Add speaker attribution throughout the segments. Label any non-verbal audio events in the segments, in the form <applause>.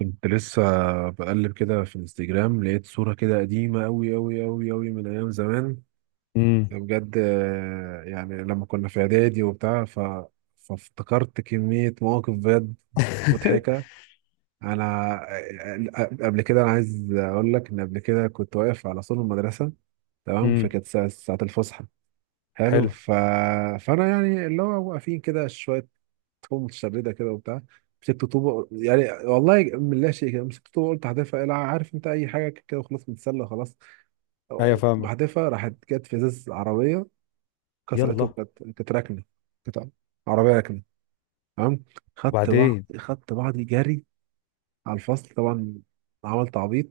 Speaker 1: كنت لسه بقلب كده في الانستجرام، لقيت صورة كده قديمة أوي أوي أوي أوي من أيام زمان
Speaker 2: امم
Speaker 1: بجد. يعني لما كنا في إعدادي وبتاع فافتكرت كمية مواقف بجد مضحكة.
Speaker 2: <laughs>
Speaker 1: أنا آه، آه، قبل كده أنا عايز أقول لك إن قبل كده كنت واقف على سور المدرسة، تمام،
Speaker 2: امم
Speaker 1: فكانت ساعة الفسحة. حلو.
Speaker 2: حلو.
Speaker 1: فانا يعني اللي هو واقفين كده شويه، تكون متشرده كده وبتاع، مسكت طوبه يعني، والله من لا شيء كده، مسكت طوبه قلت هحذفها عارف انت اي حاجه كده، وخلاص متسلى خلاص،
Speaker 2: ايوه، فاهمك.
Speaker 1: بحذفها، راحت جت في ازاز عربيه كسرته،
Speaker 2: يلا.
Speaker 1: وكانت راكنه، كانت عربيه راكنه، تمام،
Speaker 2: وبعدين؟
Speaker 1: خدت بعضي جري على الفصل طبعا، عملت عبيط.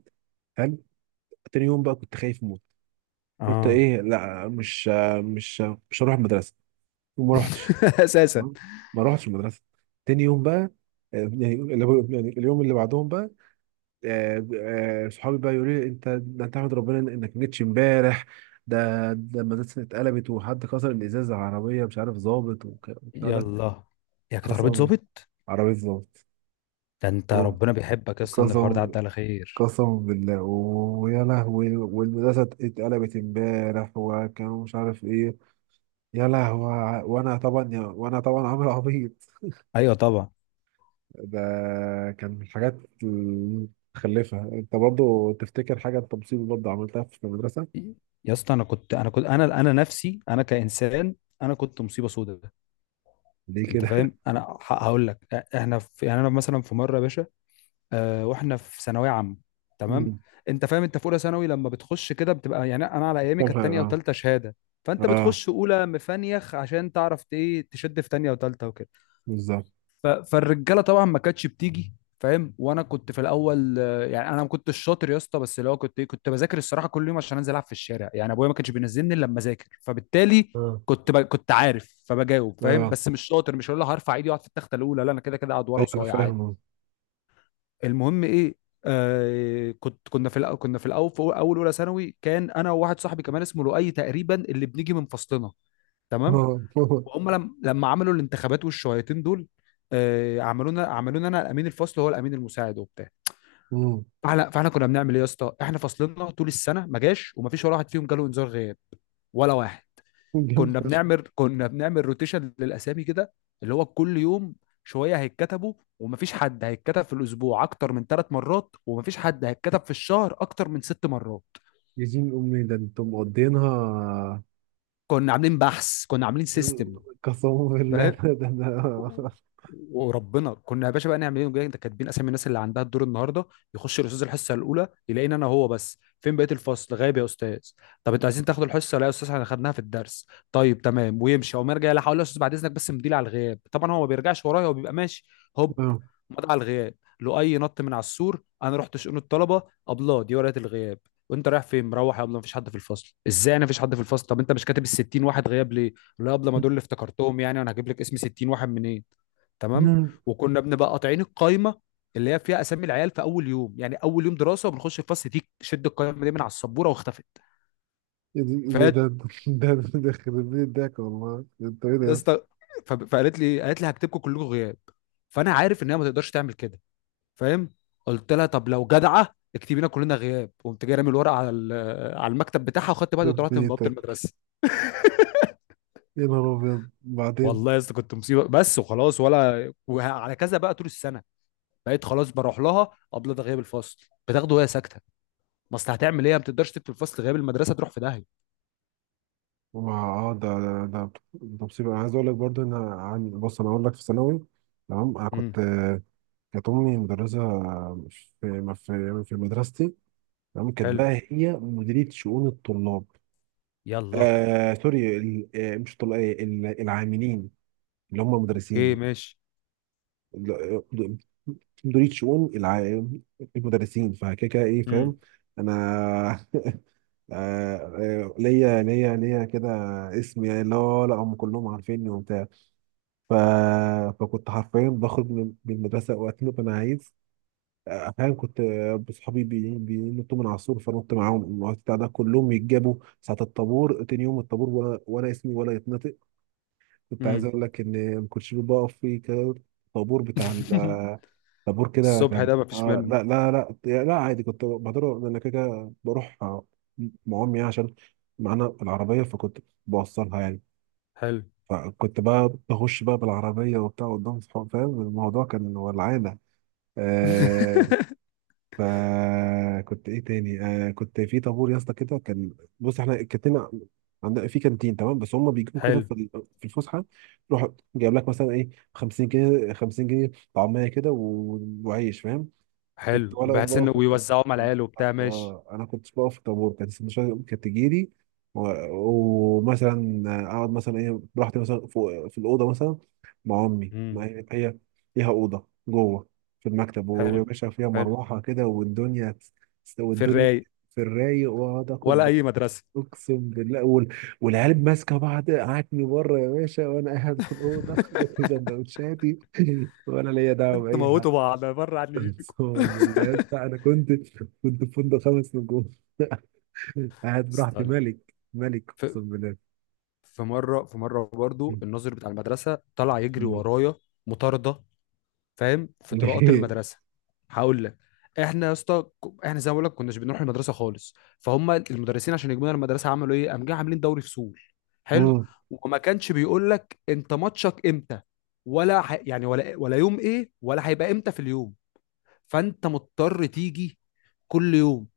Speaker 1: حلو. تاني يوم بقى كنت خايف موت، قلت
Speaker 2: اه.
Speaker 1: ايه، لا مش مش هروح المدرسه، وما رحتش.
Speaker 2: <laughs> اساسا.
Speaker 1: مم. ما روحتش المدرسه تاني يوم بقى، آه، يعني يعني اليوم اللي بعدهم بقى. آه، صحابي بقى يقولوا لي، انت ده انت احمد، ربنا انك ما جيتش امبارح، ده ده المدرسه اتقلبت، وحد كسر الازاز على عربيه مش عارف ظابط والبتاع ده.
Speaker 2: يلا. يا كانت عربية
Speaker 1: قسم.
Speaker 2: ظابط؟
Speaker 1: عربيه ظابط.
Speaker 2: ده انت ربنا بيحبك يا اسطى ان الحوار ده
Speaker 1: قسم.
Speaker 2: عدى على خير.
Speaker 1: قسم بالله، ويا لهوي، والمدرسه اتقلبت امبارح وكانوا مش عارف ايه، يا لهوي، وانا طبعا عامل عبيط.
Speaker 2: ايوه طبعا.
Speaker 1: ده كان من الحاجات المتخلفة. انت برضو تفتكر حاجة انت مصيبة برضو عملتها في المدرسة؟
Speaker 2: يا اسطى، انا كنت انا نفسي انا كانسان، انا كنت مصيبه سوداء.
Speaker 1: ليه
Speaker 2: انت
Speaker 1: كده؟
Speaker 2: فاهم، انا هقول لك، احنا في يعني انا مثلا في مره يا باشا، واحنا في ثانويه عامه.
Speaker 1: <laughs>
Speaker 2: تمام.
Speaker 1: مم.
Speaker 2: انت فاهم، انت في اولى ثانوي لما بتخش كده بتبقى يعني انا على ايامي
Speaker 1: فاهم
Speaker 2: كانت
Speaker 1: حاجة.
Speaker 2: تانية
Speaker 1: اه.
Speaker 2: وتالتة شهاده. فانت
Speaker 1: اه
Speaker 2: بتخش اولى مفنيخ عشان تعرف ايه تشد في تانية وتالتة وكده.
Speaker 1: بالظبط.
Speaker 2: فالرجاله طبعا ما كانتش بتيجي. فاهم، وانا كنت في الاول، يعني انا ما كنتش شاطر يا اسطى، بس اللي هو كنت بذاكر الصراحه كل يوم عشان انزل العب في الشارع، يعني ابويا ما كانش بينزلني الا لما اذاكر، فبالتالي
Speaker 1: اه،
Speaker 2: كنت عارف فبجاوب، فاهم؟
Speaker 1: اه،
Speaker 2: بس مش شاطر. مش هقول له هرفع ايدي واقعد في التخته الاولى، لا، انا كده كده اقعد ورا
Speaker 1: ايوه انا
Speaker 2: وصايع عادي.
Speaker 1: فاهم، اه.
Speaker 2: المهم ايه، كنت كنا في الأ- كنا في الاول، في اول اولى ثانوي، كان انا وواحد صاحبي كمان اسمه لؤي تقريبا اللي بنيجي من فصلنا. تمام.
Speaker 1: اه. آه.
Speaker 2: وهم لم لما عملوا الانتخابات والشويتين دول، عملونا انا امين الفصل وهو الامين المساعد وبتاع.
Speaker 1: مم.
Speaker 2: فاحنا كنا بنعمل ايه يا اسطى؟ احنا فصلنا طول السنه ما جاش، وما فيش ولا واحد فيهم جاله انذار غياب، ولا واحد.
Speaker 1: جامد
Speaker 2: كنا
Speaker 1: فشخ.
Speaker 2: بنعمل كنا بنعمل روتيشن للاسامي كده، اللي هو كل يوم شويه هيتكتبوا، ومفيش حد هيتكتب في الاسبوع اكتر من 3 مرات، ومفيش حد هيتكتب في الشهر اكتر من 6 مرات.
Speaker 1: يا دين امي، ده انتم مقضينها.
Speaker 2: كنا عاملين بحث، كنا عاملين سيستم.
Speaker 1: قسما بالله <laughs>
Speaker 2: و- وربنا كنا يا باشا بقى نعمل ايه، نقول لك ده كاتبين اسامي الناس اللي عندها الدور النهارده. يخش الاستاذ الحصه الاولى يلاقيني انا هو بس، فين بقيه الفصل غايب يا استاذ؟ طب انتوا عايزين تاخدوا الحصه؟ لا يا استاذ، احنا خدناها في الدرس. طيب تمام، ويمشي. او ما يرجع، لا هقول له يا استاذ بعد اذنك بس مديل على الغياب، طبعا هو ما بيرجعش ورايا، هو بيبقى ماشي. هوب،
Speaker 1: اه.
Speaker 2: مضى على الغياب. لؤي نط من على السور، انا رحت شؤون الطلبه: ابله دي ورقه الغياب. وانت رايح فين؟ مروح يا ابله، مفيش حد في الفصل. ازاي انا مفيش حد في الفصل؟ طب انت مش كاتب ال 60 واحد غياب ليه؟ لا قبل، ما دول اللي افتكرتهم، يعني انا هجيب لك اسم 60 واحد منين؟ تمام.
Speaker 1: مم.
Speaker 2: وكنا بنبقى قاطعين القايمه اللي هي فيها اسامي العيال في اول يوم، يعني اول يوم دراسه وبنخش الفصل دي شد القايمه دي من على السبوره واختفت.
Speaker 1: يا دين- ده ده
Speaker 2: فقالت،
Speaker 1: ده خرب بيت ضحك، والله انت ايه
Speaker 2: يا
Speaker 1: ده؟
Speaker 2: اسطى، فقالت لي، قالت لي هكتبكم كلكم غياب. فانا عارف ان هي ما تقدرش تعمل كده، فاهم؟ قلت لها طب لو جدعه اكتبي لنا كلنا غياب. قمت جاي رامي الورقه على على المكتب بتاعها، وخدت بعض
Speaker 1: يخرب
Speaker 2: وطلعت من بوابه
Speaker 1: بيتك.
Speaker 2: المدرسه.
Speaker 1: يا نهار ابيض. بعدين
Speaker 2: والله يا اسطى كنت مصيبه بس، وخلاص، ولا وعلى كذا بقى طول السنه. بقيت خلاص بروح لها قبل ده غياب الفصل، بتاخده وهي ساكته، ما اصل هتعمل ايه؟ ما بتقدرش تكتب الفصل غياب، المدرسه تروح في داهيه.
Speaker 1: ما اه، ده مصيبة. عايز اقول لك برضو ان بص، انا اقول لك في ثانوي، تمام، انا
Speaker 2: امم
Speaker 1: كنت، كانت امي مدرسة، في ما في في مدرستي، تمام، كانت
Speaker 2: حلو.
Speaker 1: بقى هي مديرية شؤون الطلاب.
Speaker 2: يلا.
Speaker 1: آه سوري، مش طلاب، العاملين اللي هم
Speaker 2: اوكي
Speaker 1: مدرسين،
Speaker 2: ماشي.
Speaker 1: مديرية شؤون المدرسين، فكده كده ايه،
Speaker 2: امم
Speaker 1: فاهم. انا آه، آه، ليا كده اسم يعني، لا لا، هم كلهم عارفيني وبتاع. ف... فكنت حرفيا بخرج من المدرسة وقت ما أنا عايز. أحيانا كنت بصحابي بينطوا من على السور، فنط معاهم، الوقت بتاع ده كلهم يتجابوا ساعة الطابور تاني يوم، الطابور ولا اسمي ولا يتنطق. كنت عايز
Speaker 2: امم.
Speaker 1: أقول لك إن ما كنتش بقف في كده، طابور بتاع
Speaker 2: <laughs>
Speaker 1: طابور كده
Speaker 2: الصبح
Speaker 1: كان،
Speaker 2: ده مفيش منه.
Speaker 1: لا، لا. لا لا عادي، كنت بقدر أنا كده كده بروح، مع أمي عشان معانا العربية، فكنت بوصلها يعني،
Speaker 2: حلو.
Speaker 1: فكنت بقى بخش بقى بالعربية وبتاع قدام صحابي، فاهم، الموضوع كان ولعانة. آه.
Speaker 2: <laughs>
Speaker 1: فكنت ايه تاني، كنت في طابور يا اسطى كده كان. بص، احنا كانتنا عندنا في كانتين، تمام، بس هم بيجيبوا كده
Speaker 2: حلو.
Speaker 1: في الفسحة، يروح جايب لك مثلا ايه 50 جنيه 50 جنيه طعمية كده وعيش، فاهم. كنت
Speaker 2: حلو،
Speaker 1: وانا
Speaker 2: بحيث
Speaker 1: بقف
Speaker 2: انه
Speaker 1: في الطابور،
Speaker 2: ويوزعوهم على العيال وبتاع، ماشي.
Speaker 1: اه انا كنت بقف في الطابور، كانت السندوتشات كانت تجيلي، ومثلا اقعد مثلا ايه براحتي مثلا فوق في الاوضه مثلا مع امي، ما
Speaker 2: امم
Speaker 1: هي هي ليها اوضه جوه في المكتب، ويا
Speaker 2: حلو.
Speaker 1: باشا فيها
Speaker 2: حلو.
Speaker 1: مروحه كده،
Speaker 2: في
Speaker 1: والدنيا
Speaker 2: الرايق.
Speaker 1: في الرايق، واقعد
Speaker 2: ولا
Speaker 1: اخد،
Speaker 2: اي مدرسه.
Speaker 1: اقسم بالله، والعيال ماسكه بعض قعدتني بره يا باشا، وانا قاعد في الاوضه <laughs>
Speaker 2: <laughs>
Speaker 1: جنب سندوتشاتي <laughs> ولا ليا دعوه
Speaker 2: انتوا
Speaker 1: باي
Speaker 2: موتوا
Speaker 1: حاجه.
Speaker 2: بعض بره عني بيكم.
Speaker 1: اقسم بالله يا
Speaker 2: <laughs>
Speaker 1: اسطى انا كنت في فندق خمس نجوم <laughs> قاعد براحتي،
Speaker 2: استنى،
Speaker 1: ملك ملك، اقسم بالله.
Speaker 2: في مره في مره برضو
Speaker 1: مم.
Speaker 2: الناظر بتاع المدرسه طلع يجري
Speaker 1: مم.
Speaker 2: ورايا، مطارده، فاهم؟ في طرقات
Speaker 1: <laughs>
Speaker 2: المدرسه. هقول لك، احنا يا اسطى، احنا زي ما بقول لك كناش بنروح المدرسه خالص، فهم المدرسين عشان يجيبونا المدرسه عملوا ايه؟ قام جاي عاملين دوري فصول. حلو.
Speaker 1: مم.
Speaker 2: وما كانش بيقول لك انت ماتشك امتى، ولا يعني ولا يوم ايه ولا هيبقى امتى في اليوم، فانت مضطر تيجي كل يوم.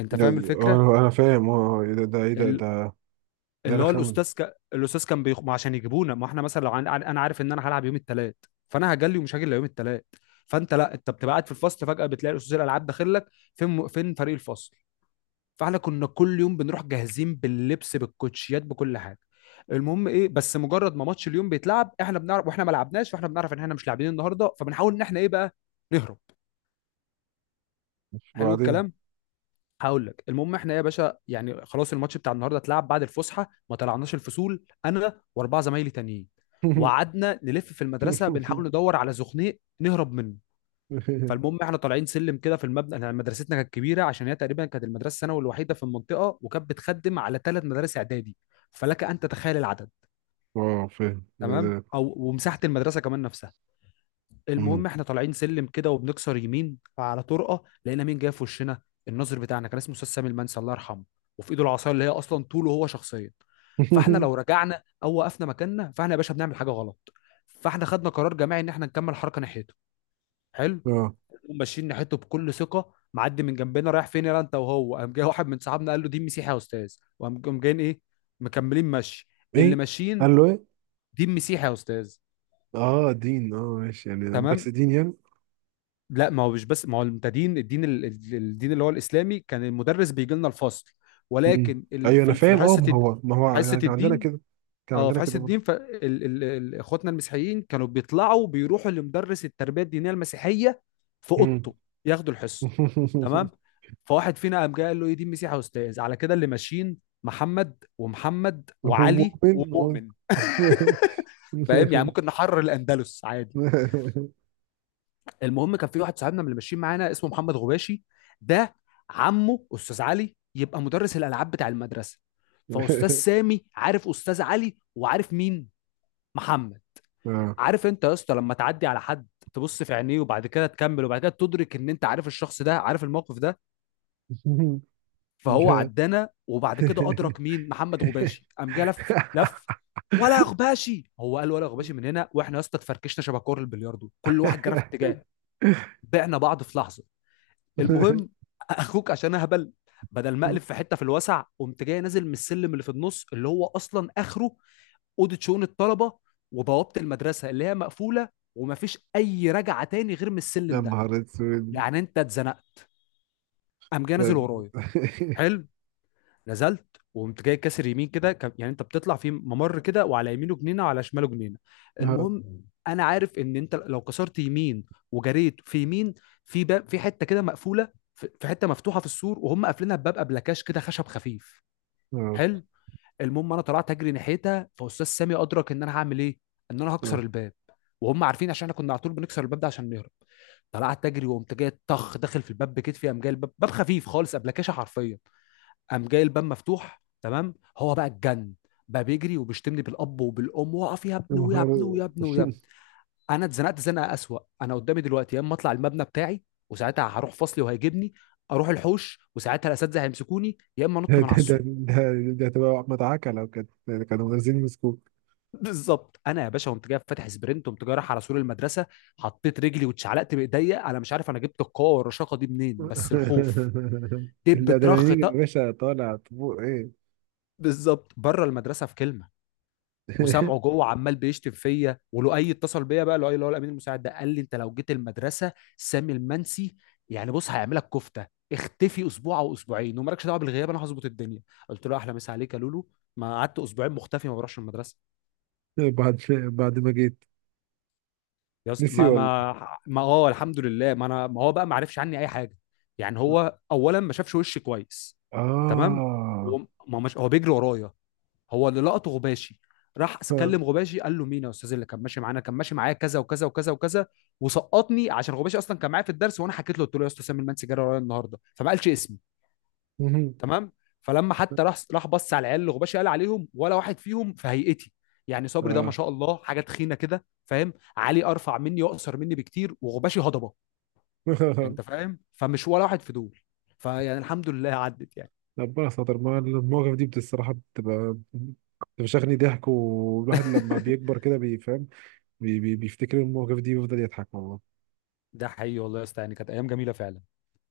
Speaker 2: انت فاهم الفكره؟
Speaker 1: انا فاهم، اه، إيه ده ده ايه ده
Speaker 2: ال-
Speaker 1: ده ده
Speaker 2: اللي هو
Speaker 1: رخم.
Speaker 2: الاستاذ الاستاذ كان ما عشان يجيبونا، ما احنا مثلا لو انا عارف ان انا هلعب يوم الثلاث، فانا هجلي ومش هاجي الا يوم الثلاث. فانت لا، انت بتبقى قاعد في الفصل، فجاه بتلاقي استاذ الالعاب داخل لك: فين فين فريق الفصل؟ فاحنا كنا كل يوم بنروح جاهزين باللبس بالكوتشيات بكل حاجه. المهم ايه، بس مجرد ما ماتش اليوم بيتلعب، احنا بنعرف، واحنا ما لعبناش واحنا بنعرف ان احنا مش لاعبين النهارده، فبنحاول ان احنا ايه بقى، نهرب. حلو
Speaker 1: وبعدين.
Speaker 2: الكلام. هقول لك، المهم، احنا يا باشا يعني خلاص الماتش بتاع النهارده اتلعب بعد الفسحه، ما طلعناش الفصول انا واربعه زمايلي تانيين، وقعدنا نلف في المدرسه
Speaker 1: <laughs>
Speaker 2: بنحاول ندور على زخنيق نهرب منه. فالمهم، احنا طالعين سلم كده في المبنى، احنا مدرستنا كانت كبيره عشان هي تقريبا كانت المدرسه الثانوي الوحيده في المنطقه، وكانت بتخدم على 3 مدارس اعدادي، فلك ان تتخيل العدد،
Speaker 1: اه، فاهم، ده
Speaker 2: تمام،
Speaker 1: ده
Speaker 2: او ومساحه المدرسه كمان نفسها.
Speaker 1: مم.
Speaker 2: المهم احنا طالعين سلم كده وبنكسر يمين، فعلى طرقه لقينا مين جاي في وشنا، الناظر بتاعنا كان اسمه استاذ سامي المنسي، الله يرحمه، وفي ايده العصايه اللي هي اصلا طوله هو شخصيا. فاحنا
Speaker 1: <laughs>
Speaker 2: لو رجعنا او وقفنا مكاننا فاحنا يا باشا بنعمل حاجه غلط، فاحنا خدنا قرار جماعي ان احنا نكمل حركه ناحيته. حلو.
Speaker 1: اه،
Speaker 2: نقوم ماشيين ناحيته بكل ثقه، معدي من جنبنا: رايح فين يا انت؟ وهو قام جاي واحد من صحابنا قال له دين مسيحي يا استاذ، وقام جايين ايه، مكملين مشي، اللي
Speaker 1: ايه،
Speaker 2: ماشيين،
Speaker 1: قال له ايه؟
Speaker 2: دين مسيحي يا استاذ.
Speaker 1: اه، دين، اه ماشي يعني،
Speaker 2: تمام.
Speaker 1: بس دين يعني.
Speaker 2: لا ما هو مش بس، ما هو انت دين الدين الدين اللي هو الاسلامي كان المدرس بيجي لنا الفصل،
Speaker 1: مم.
Speaker 2: ولكن
Speaker 1: ايوه انا
Speaker 2: في
Speaker 1: فاهم، اه،
Speaker 2: حصه
Speaker 1: ما هو ما هو
Speaker 2: حصه
Speaker 1: يعني، كان عندنا
Speaker 2: الدين،
Speaker 1: كده، كان
Speaker 2: اه، في
Speaker 1: عندنا
Speaker 2: حصه
Speaker 1: كده
Speaker 2: الدين
Speaker 1: برضه.
Speaker 2: اخواتنا المسيحيين كانوا بيطلعوا بيروحوا لمدرس التربيه الدينيه المسيحيه في
Speaker 1: مم.
Speaker 2: اوضته، ياخدوا الحصه. تمام.
Speaker 1: <laughs>
Speaker 2: فواحد فينا قام جاي قال له ايه، دين مسيحي يا استاذ، على كده اللي ماشيين محمد ومحمد
Speaker 1: هو
Speaker 2: وعلي
Speaker 1: مؤمن <laughs> هو.
Speaker 2: ومؤمن، فاهم يعني، ممكن نحرر الاندلس عادي. المهم، كان في واحد صاحبنا من اللي ماشيين معانا اسمه محمد غباشي، ده عمه استاذ علي يبقى مدرس الالعاب بتاع المدرسه. فاستاذ سامي عارف استاذ علي وعارف مين، محمد.
Speaker 1: آه.
Speaker 2: عارف انت يا اسطى لما تعدي على حد، تبص في عينيه وبعد كده تكمل، وبعد كده تدرك ان انت عارف الشخص ده، عارف الموقف ده. فهو
Speaker 1: لا.
Speaker 2: عدانا، وبعد كده ادرك مين محمد غباشي، قام جه لف لف. ولا غباشي، هو قال ولا غباشي من
Speaker 1: <laughs>
Speaker 2: هنا، واحنا يا اسطى اتفركشنا شبه كور البلياردو، كل واحد جرى في اتجاه، بعنا بعض في لحظه. المهم، اخوك عشان اهبل، بدل ما اقلب في حته في الوسع، قمت جاي نازل من السلم اللي في النص، اللي هو اصلا اخره اوضه شؤون الطلبه وبوابه المدرسه اللي هي مقفوله، ومفيش اي رجعه تاني غير من
Speaker 1: يا
Speaker 2: السلم ده،
Speaker 1: نهار اسود.
Speaker 2: يعني انت اتزنقت. قام جاي نازل
Speaker 1: لا.
Speaker 2: ورايا. حلو. نزلت، وقمت جاي كاسر يمين كده، يعني انت بتطلع في ممر كده، وعلى يمينه جنينه وعلى شماله جنينه.
Speaker 1: آه.
Speaker 2: المهم، انا عارف ان انت لو كسرت يمين وجريت في يمين في باب، في حته كده مقفوله، في حته مفتوحه في السور وهم قافلينها بباب ابلكاش كده خشب خفيف.
Speaker 1: آه.
Speaker 2: حلو. المهم انا طلعت اجري ناحيتها، فاستاذ سامي ادرك ان انا هعمل ايه، ان انا
Speaker 1: آه.
Speaker 2: هكسر الباب، وهم عارفين عشان احنا كنا على طول بنكسر الباب ده عشان نهرب. طلعت اجري وقمت جاي طخ داخل في الباب بكتفي، قام جاي الباب، باب خفيف خالص، ابلكاشه حرفيا. قام جاي الباب مفتوح تمام، هو بقى اتجن، بقى بيجري وبيشتمني بالاب وبالام، واقف يا
Speaker 1: يا
Speaker 2: ابني، ويا ابني،
Speaker 1: نهار
Speaker 2: ويا ابني، ويا
Speaker 1: اسود.
Speaker 2: ابني. انا اتزنقت زنقه اسوأ، انا قدامي دلوقتي يا اما اطلع المبنى بتاعي وساعتها هروح فصلي وهيجيبني، اروح الحوش وساعتها الاساتذه هيمسكوني، يا اما
Speaker 1: ده
Speaker 2: انط من على
Speaker 1: ده ده
Speaker 2: السور.
Speaker 1: ده تبقى احمد عكا، لو كانت كانوا منزلين مسكوك.
Speaker 2: بالظبط، انا يا باشا قمت جاي فاتح سبرنت، قمت جاي رايح على سور المدرسه، حطيت رجلي واتشعلقت بايديا، انا مش عارف انا جبت القوه والرشاقه دي منين، بس الخوف، دب ترخ
Speaker 1: الادرينالين يا
Speaker 2: طق،
Speaker 1: باشا طالع طبوع ايه.
Speaker 2: بالظبط بره المدرسه في كلمه. وسامعه
Speaker 1: <laughs>
Speaker 2: جوه عمال بيشتم فيا، ولؤي اتصل بيا بقى، لؤي اللي هو الامين المساعد ده، قال لي انت لو جيت المدرسه، سامي المنسي يعني بص هيعملك كفته، اختفي اسبوع او اسبوعين ومالكش دعوه بالغياب، انا هظبط الدنيا. قلت له احلى مسا عليك يا لولو. ما قعدت اسبوعين مختفي، ما بروحش المدرسه.
Speaker 1: بعد ما جيت،
Speaker 2: يا اسطى
Speaker 1: نسي
Speaker 2: ما
Speaker 1: ولا؟
Speaker 2: ما ما الحمد لله، ما انا ما هو بقى ما عرفش عني اي حاجه، يعني هو اولا ما شافش وشي كويس. تمام.
Speaker 1: اه.
Speaker 2: وما مش هو بيجري ورايا، هو اللي لقطه غباشي، راح
Speaker 1: آه.
Speaker 2: كلم غباشي، قال له مين يا استاذ اللي كان ماشي معايا كذا وكذا وكذا وكذا، وسقطني عشان غباشي اصلا كان معايا في الدرس، وانا حكيت له قلت له يا استاذ سامي المان سجاره ورايا النهارده، فما قالش اسمي.
Speaker 1: مهم.
Speaker 2: تمام. فلما حتى راح، بص على العيال اللي غباشي قال عليهم، ولا واحد فيهم في هيئتي. يعني صبري ده ما
Speaker 1: اه.
Speaker 2: شاء الله حاجه تخينه كده، فاهم، علي ارفع مني واقصر مني بكتير، وغباشي هضبه، انت
Speaker 1: <laughs>
Speaker 2: فاهم؟ فمش ولا واحد في دول، فيعني الحمد لله عدت يعني.
Speaker 1: ربنا ستر ما <laughs> المواقف دي الصراحه بتبقى بتفشخني ضحك، والواحد لما
Speaker 2: <laughs>
Speaker 1: بيكبر كده بيفهم، بي بي بيفتكر المواقف دي ويفضل يضحك والله.
Speaker 2: ده حقيقي، والله يا اسطى، يعني كانت ايام جميله فعلا.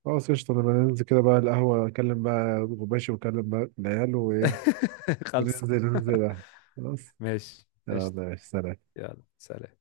Speaker 1: خلاص قشطة، أنا بننزل كده بقى القهوة، أكلم بقى غباشي وأكلم بقى العيال وإيه،
Speaker 2: <laughs> خلص.
Speaker 1: وننزل
Speaker 2: <laughs>
Speaker 1: القهوة. خلاص.
Speaker 2: ماشي قشطة.
Speaker 1: يلا يا سلام.
Speaker 2: يلا سلام.